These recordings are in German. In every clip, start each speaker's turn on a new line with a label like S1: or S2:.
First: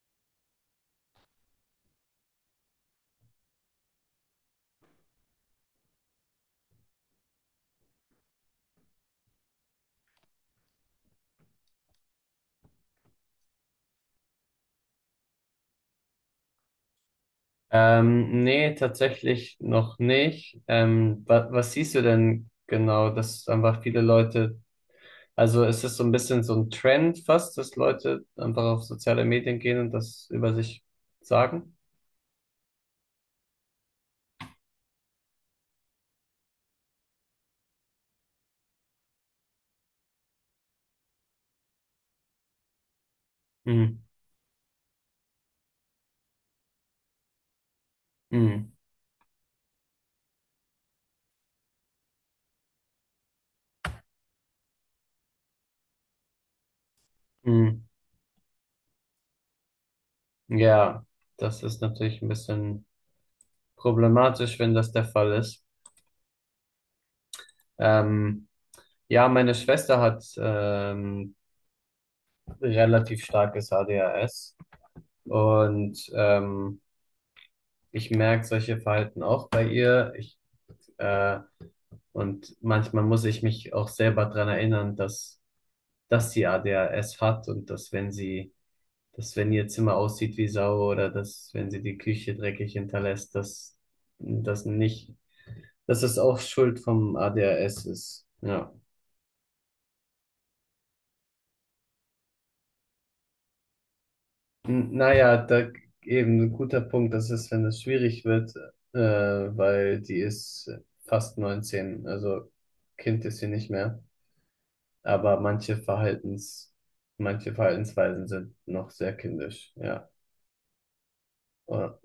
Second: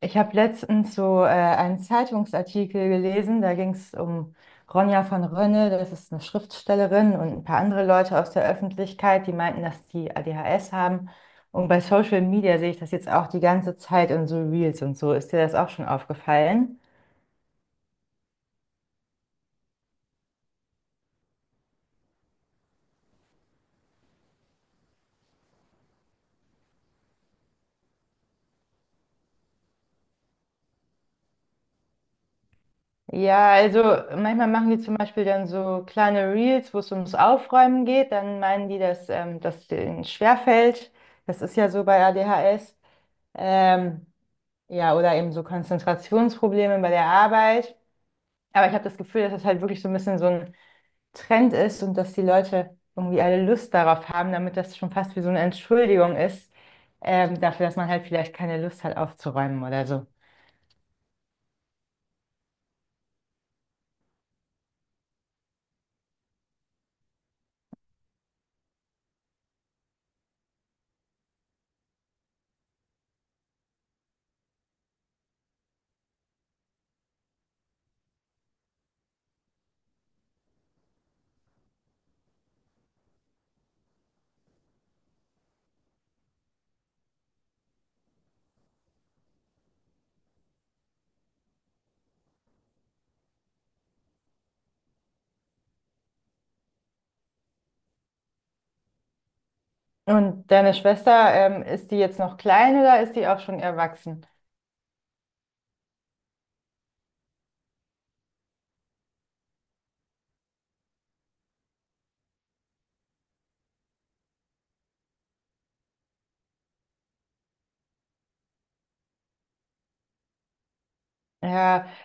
S1: Ich habe letztens so einen Zeitungsartikel gelesen, da ging es um Ronja von Rönne, das ist eine Schriftstellerin und ein paar andere Leute aus der Öffentlichkeit, die meinten, dass die ADHS haben. Und bei Social Media sehe ich das jetzt auch die ganze Zeit in so Reels und so. Ist dir das auch schon aufgefallen?
S2: Nee, tatsächlich noch nicht. Wa Was siehst du denn genau, dass einfach viele Leute, also ist so ein bisschen so ein Trend fast, dass Leute einfach auf soziale Medien gehen und das über sich sagen?
S1: Ja, also manchmal machen die zum Beispiel dann so kleine Reels, wo es ums Aufräumen geht. Dann meinen die, dass das denen schwerfällt. Das ist ja so bei ADHS.
S2: Mhm.
S1: Ähm, Ja, oder eben so Konzentrationsprobleme bei der Arbeit. Aber
S2: Mhm.
S1: ich habe das Gefühl, dass das halt wirklich so ein bisschen so ein Trend ist und dass die Leute irgendwie alle Lust darauf haben, damit das schon fast wie so eine Entschuldigung ist, dafür, dass
S2: Mhm.
S1: man halt vielleicht keine Lust hat aufzuräumen oder so.
S2: Ja, das ist natürlich ein bisschen problematisch, wenn das der Fall ist. Ähm, ja, meine Schwester hat relativ starkes ADHS und ich merke solche Verhalten auch bei ihr. Äh, und manchmal muss ich mich auch selber dran erinnern, dass sie ADHS hat und dass wenn ihr Zimmer aussieht wie Sau oder dass wenn sie die Küche dreckig hinterlässt, dass das nicht, dass es auch Schuld vom ADHS ist. Ja.
S1: Und deine Schwester, ist die jetzt noch klein oder ist die auch schon erwachsen?
S2: Naja, da eben ein guter Punkt, das ist, wenn es schwierig wird, weil die ist fast 19, also Kind ist sie nicht mehr. Aber manche Verhaltensweisen sind noch sehr kindisch, ja.
S1: Ja,
S2: Oder,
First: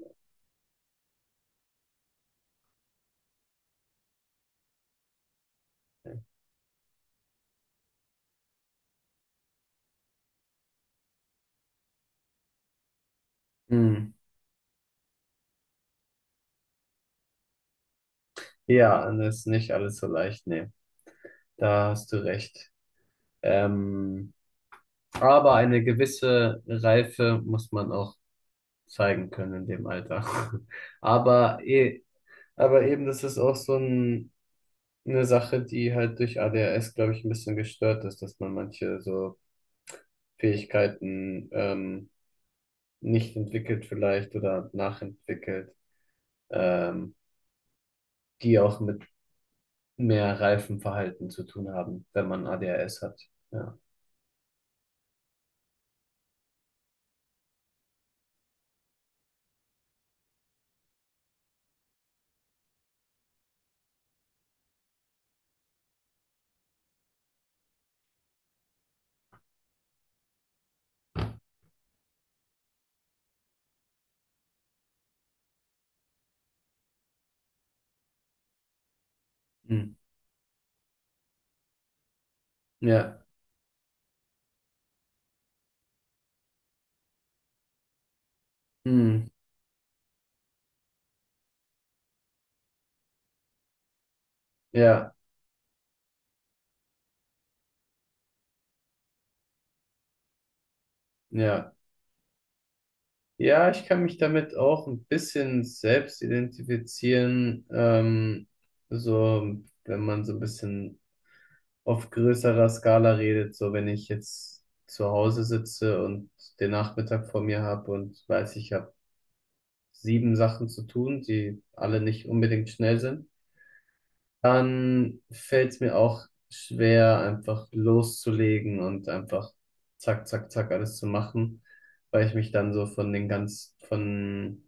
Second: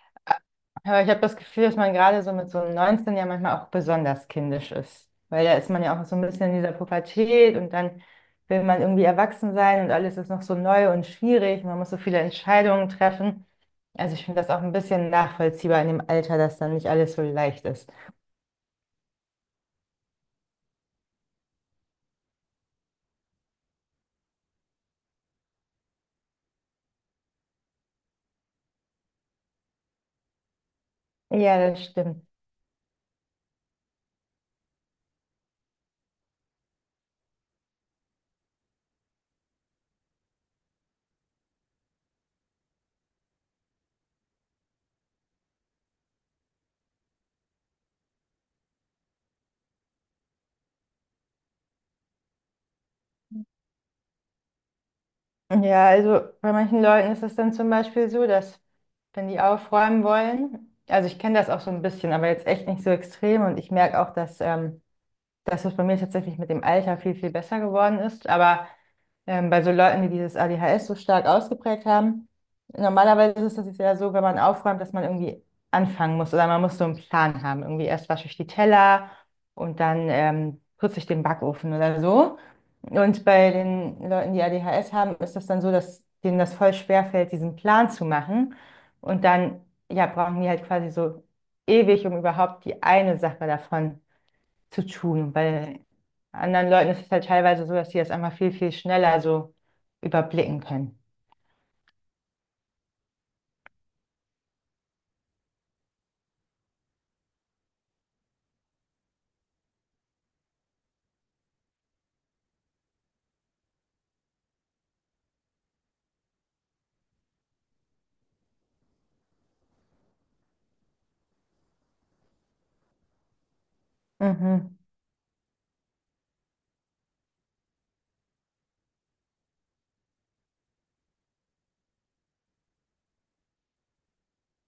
S1: aber ich habe das Gefühl, dass man gerade so mit so einem 19 ja manchmal auch besonders kindisch ist. Weil da ist man ja auch so ein bisschen in dieser Pubertät und dann will man irgendwie erwachsen sein und alles ist noch so neu und schwierig. Man muss so viele Entscheidungen treffen.
S2: hm.
S1: Also ich finde das auch ein bisschen nachvollziehbar in dem Alter, dass dann nicht alles so leicht ist.
S2: Ja, und das ist nicht alles so leicht, nee. Da hast du recht. Ähm, aber eine gewisse Reife muss man auch zeigen können in dem Alter.
S1: Ja,
S2: Aber,
S1: das
S2: eh,
S1: stimmt.
S2: aber eben, das ist auch so eine Sache, die halt durch ADHS, glaube ich, ein bisschen gestört ist, dass man manche so Fähigkeiten nicht entwickelt vielleicht oder nachentwickelt, ähm, die auch mit mehr Reifenverhalten zu tun haben, wenn man ADHS hat. Ja.
S1: Ja, also bei manchen Leuten ist es dann zum Beispiel so, dass wenn die aufräumen wollen, also ich kenne das auch so ein bisschen, aber jetzt echt nicht so extrem und ich merke auch, dass dass es bei mir tatsächlich mit dem Alter viel, viel besser geworden ist. Aber bei so Leuten, die dieses ADHS so stark ausgeprägt haben, normalerweise ist es ja so, wenn man aufräumt, dass man irgendwie anfangen muss oder man muss so einen Plan haben. Irgendwie erst wasche ich die Teller und
S2: Hm.
S1: dann putze ich den Backofen oder so.
S2: Ja.
S1: Und bei den Leuten, die ADHS haben, ist das dann so, dass denen das voll schwer fällt, diesen Plan zu machen. Und
S2: Hm.
S1: dann, ja, brauchen die halt quasi so ewig, um überhaupt die eine Sache davon zu
S2: Ja.
S1: tun, weil anderen Leuten ist es halt teilweise so, dass die das einfach viel, viel schneller so überblicken können.
S2: Ja. Ja, ich kann mich damit auch ein bisschen selbst identifizieren, so wenn man so ein bisschen auf größerer Skala redet, so wenn ich jetzt zu Hause sitze und den Nachmittag vor mir habe und weiß, ich habe sieben Sachen zu tun, die alle nicht unbedingt schnell sind.
S1: Mhm.
S2: Dann fällt es mir auch schwer, einfach loszulegen und einfach zack, zack, zack alles zu machen, weil ich mich dann so von den ganz,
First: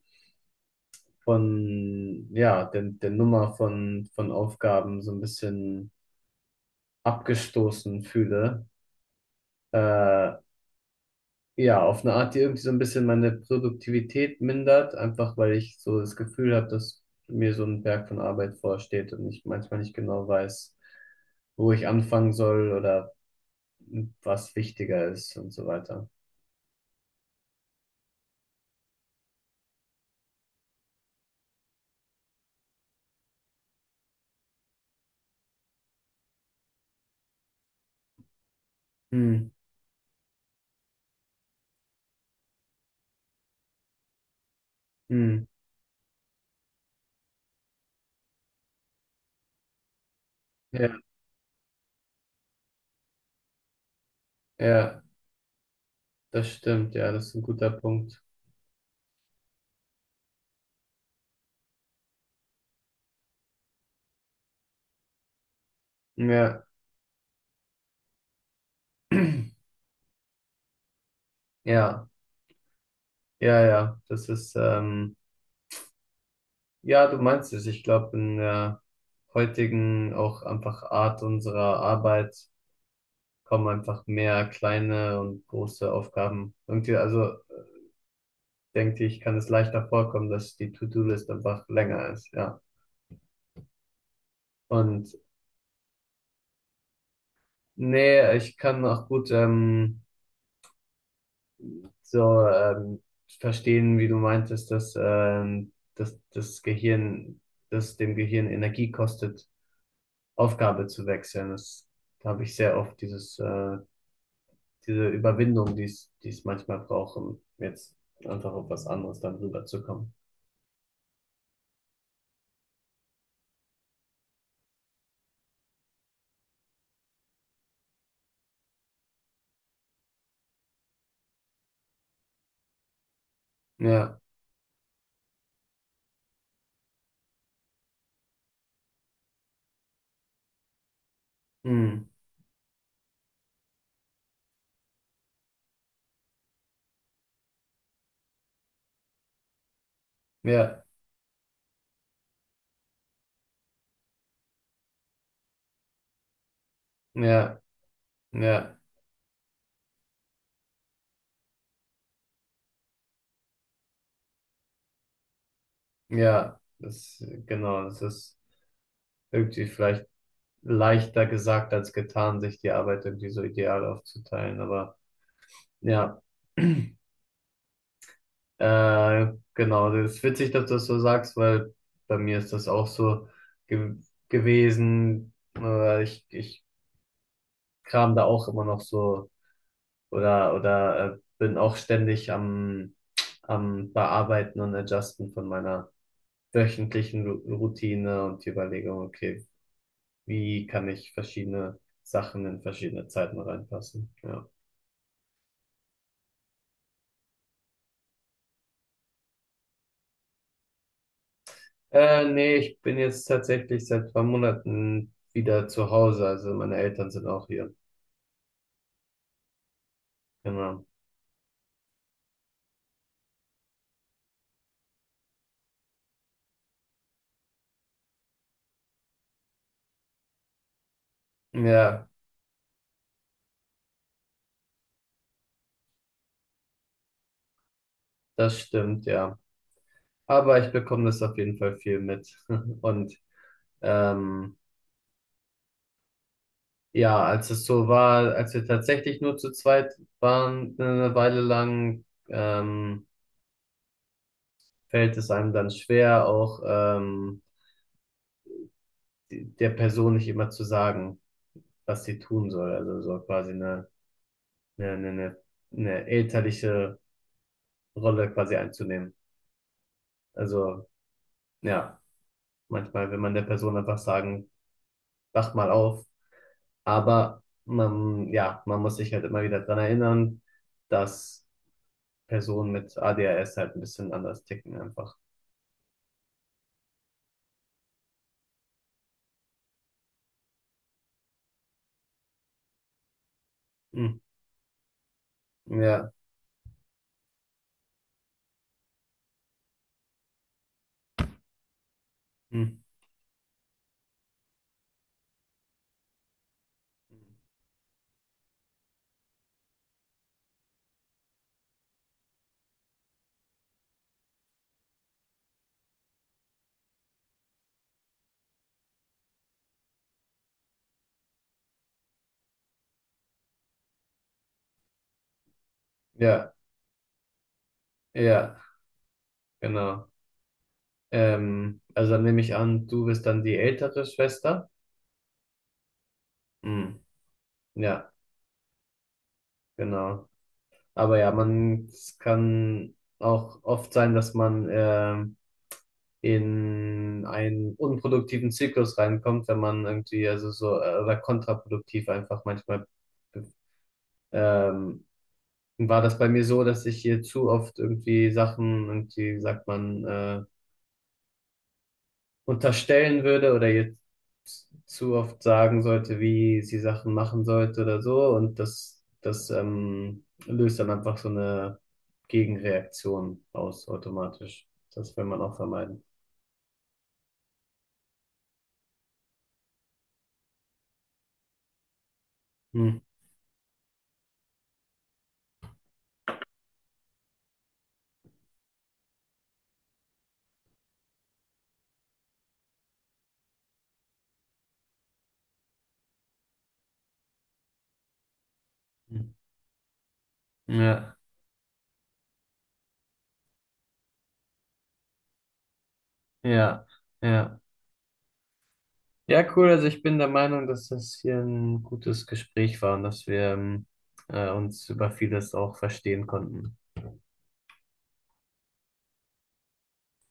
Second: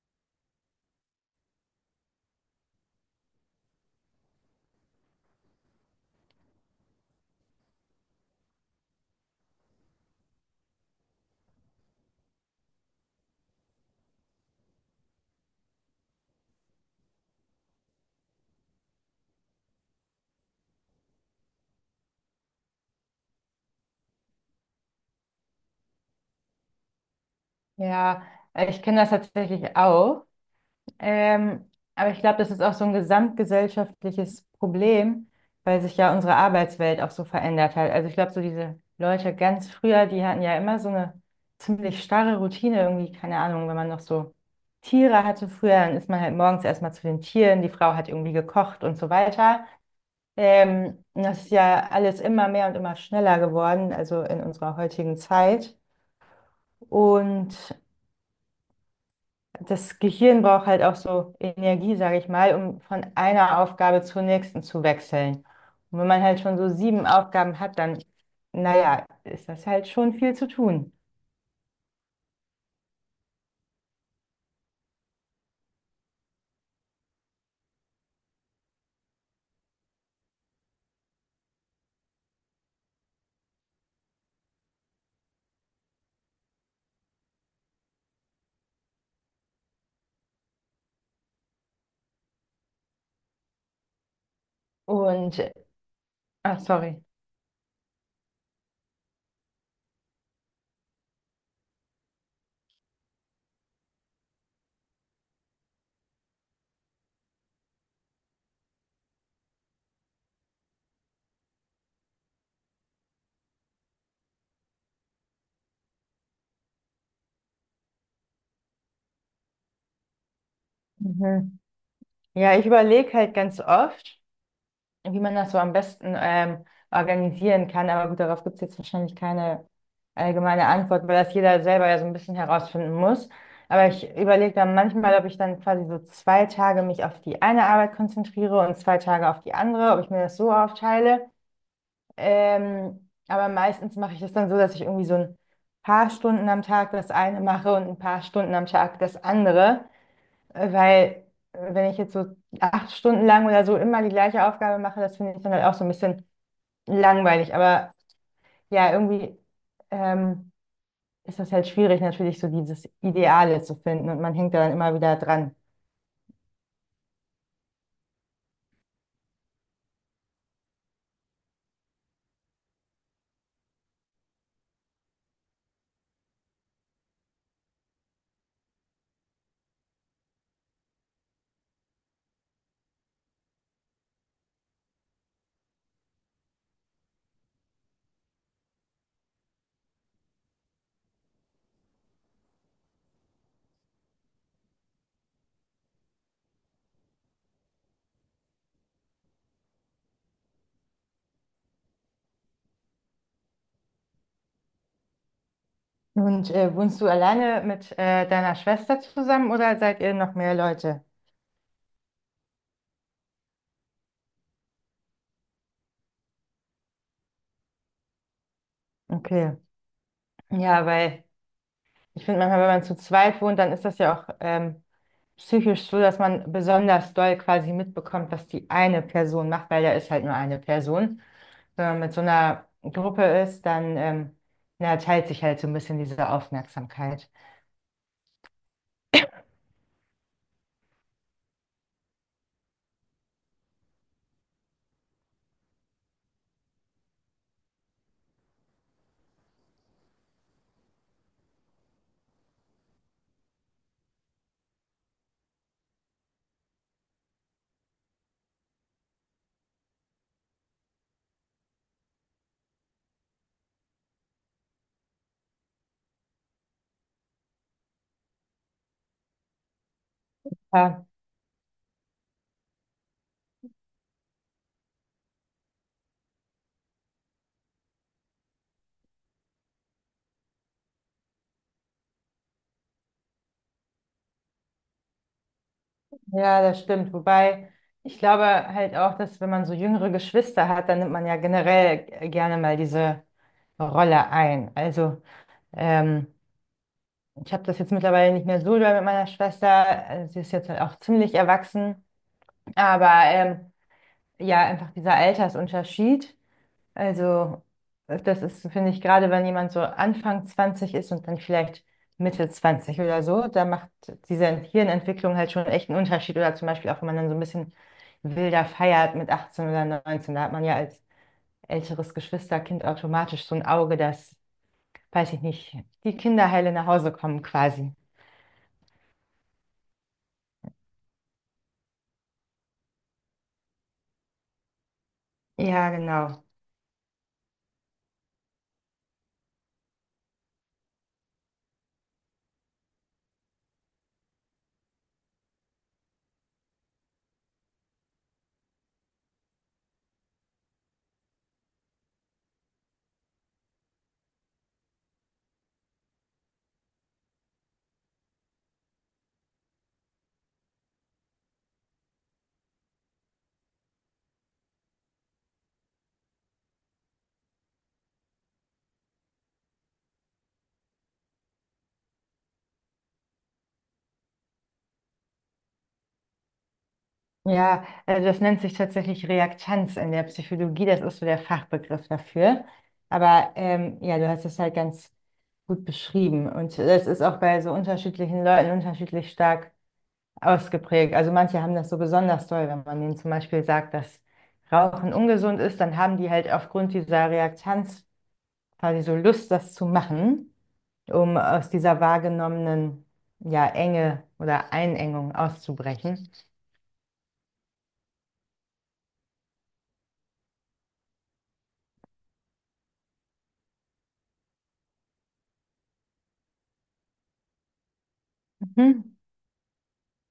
S2: von, ja, der Nummer von Aufgaben so ein bisschen abgestoßen fühle. Äh, ja, auf eine Art, die irgendwie so ein bisschen meine Produktivität mindert, einfach weil ich so das Gefühl habe, dass mir so ein Berg von Arbeit vorsteht und ich manchmal nicht genau weiß, wo ich anfangen soll oder was wichtiger ist und so weiter.
S1: Ja, ich kenne das tatsächlich auch. Ähm, aber ich glaube, das ist auch so ein gesamtgesellschaftliches Problem, weil sich ja unsere Arbeitswelt auch so verändert hat. Also ich glaube, so diese Leute
S2: Hm,
S1: ganz früher, die hatten ja immer so eine ziemlich starre Routine irgendwie, keine Ahnung, wenn man noch so Tiere
S2: hm.
S1: hatte früher, dann ist man halt morgens erstmal zu den Tieren, die Frau hat irgendwie gekocht und so weiter.
S2: Ja,
S1: Das ist ja alles immer mehr und immer schneller geworden, also in unserer
S2: ja,
S1: heutigen Zeit.
S2: das stimmt, ja, das ist ein
S1: Und
S2: guter Punkt.
S1: das Gehirn braucht halt auch so Energie, sage ich mal, um von einer Aufgabe zur nächsten zu wechseln. Und wenn man halt schon
S2: Ja,
S1: so sieben Aufgaben hat, dann, naja, ist das halt schon viel zu tun.
S2: ja, ja, ja, ja, du meinst es. Ich glaube, in der heutigen auch einfach Art unserer Arbeit kommen einfach mehr kleine und große Aufgaben. Irgendwie, also denke ich, kann es leichter vorkommen, dass die To-Do-List einfach länger ist, ja. Und
S1: Und, ach, sorry.
S2: nee, ich kann auch gut, so ähm, verstehen, wie du meintest, dass dass dem Gehirn Energie kostet, Aufgabe zu wechseln. Das Da habe ich sehr oft diese Überwindung, die es manchmal braucht, um jetzt einfach auf was anderes dann rüberzukommen.
S1: Mhm. Ja, ich überlege halt ganz oft, wie man das so am besten organisieren kann. Aber gut, darauf gibt es jetzt wahrscheinlich keine allgemeine Antwort, weil das jeder selber ja so ein bisschen herausfinden muss. Aber ich
S2: Ja,
S1: überlege dann manchmal, ob ich dann quasi so zwei Tage mich auf die eine Arbeit konzentriere und zwei Tage auf die andere, ob ich mir das so aufteile.
S2: hm,
S1: Aber meistens mache ich das dann so, dass ich irgendwie so ein paar Stunden am Tag das eine mache und ein paar Stunden am Tag das andere. Äh,
S2: ja,
S1: Weil, äh, wenn ich jetzt so acht Stunden lang oder so immer die gleiche Aufgabe mache, das finde ich dann halt auch so ein bisschen langweilig.
S2: ja,
S1: Aber
S2: ja,
S1: ja, irgendwie ähm, ist das halt schwierig, natürlich so dieses Ideale zu finden und man hängt da dann immer wieder dran.
S2: ja, genau, das ist irgendwie vielleicht leichter gesagt als getan, sich die Arbeit irgendwie so ideal aufzuteilen, aber ja. Genau, das ist witzig, dass du das so sagst, weil bei mir ist das auch so ge gewesen. Ich kram da auch immer noch so oder bin auch ständig am Bearbeiten und Adjusten von meiner wöchentlichen Ru Routine und die Überlegung, okay, wie kann ich verschiedene Sachen in verschiedene Zeiten reinpassen? Ja.
S1: Und wohnst du alleine mit deiner Schwester zusammen oder seid ihr noch mehr Leute?
S2: Nee, ich bin jetzt tatsächlich seit 2 Monaten wieder zu Hause, also meine Eltern sind auch hier.
S1: Okay.
S2: Genau.
S1: Ja, weil ich finde manchmal, wenn man zu zweit wohnt, dann ist das ja auch psychisch so, dass man besonders doll quasi mitbekommt, was die eine Person macht, weil da ist halt nur eine Person. Wenn man
S2: Ja,
S1: mit so einer Gruppe ist, dann na, teilt sich halt so ein bisschen diese Aufmerksamkeit.
S2: das stimmt, ja. Aber ich bekomme das auf jeden Fall viel mit. Und ähm, ja, als es so war, als wir tatsächlich nur zu zweit waren, eine Weile lang, fällt es einem dann schwer, auch der Person nicht immer zu sagen, was sie tun soll. Also so quasi eine, eine, eine eine elterliche Rolle quasi einzunehmen. Also
S1: Ja,
S2: ja, manchmal will man der Person einfach sagen, wach mal auf. Aber man, ja, man muss sich halt immer wieder dran erinnern, dass Personen mit ADHS halt ein bisschen anders ticken einfach.
S1: ja, das stimmt. Wobei ich glaube halt auch, dass wenn man so jüngere Geschwister hat, dann nimmt man ja generell gerne mal diese
S2: Hm.
S1: Rolle ein. Also
S2: Ja,
S1: ähm, ich habe das jetzt mittlerweile nicht mehr so doll mit meiner Schwester. Also sie ist jetzt halt auch ziemlich erwachsen.
S2: hm.
S1: Aber ja, einfach dieser Altersunterschied. Also, das ist, finde ich, gerade wenn jemand so Anfang 20 ist und dann vielleicht Mitte 20 oder so, da macht diese Hirnentwicklung halt schon echt einen Unterschied. Oder zum Beispiel auch, wenn man dann so ein bisschen wilder feiert mit 18 oder 19, da hat man ja als älteres Geschwisterkind automatisch so ein Auge, dass, weiß ich nicht, die
S2: Ja,
S1: Kinderheile nach Hause kommen quasi.
S2: ja, genau. Also dann nehme ich an, du bist dann die ältere Schwester.
S1: Ja, genau.
S2: Hm. Ja, genau. Aber ja, es kann auch oft sein, dass man in einen unproduktiven Zyklus reinkommt, wenn man irgendwie, also so, oder kontraproduktiv einfach manchmal. Ähm, War das bei mir so, dass ich hier zu oft irgendwie Sachen und die sagt man unterstellen würde oder jetzt zu oft sagen sollte, wie sie Sachen machen sollte oder so und das löst dann einfach so eine Gegenreaktion aus automatisch. Das will man auch vermeiden.
S1: Ja, also das nennt sich tatsächlich Reaktanz in der Psychologie, das ist so der Fachbegriff dafür.
S2: Hm.
S1: Aber ja, du hast es halt ganz gut beschrieben und das ist auch bei so unterschiedlichen Leuten unterschiedlich stark ausgeprägt. Also manche haben das so besonders doll, wenn man denen zum Beispiel sagt, dass Rauchen ungesund ist, dann haben die halt aufgrund dieser Reaktanz quasi so Lust, das zu machen,
S2: Ja,
S1: um aus dieser wahrgenommenen, ja, Enge oder Einengung auszubrechen.
S2: ja, ja. Ja, cool. Also ich bin der Meinung, dass das hier ein gutes Gespräch war und dass wir uns über vieles auch verstehen konnten.
S1: Mhm.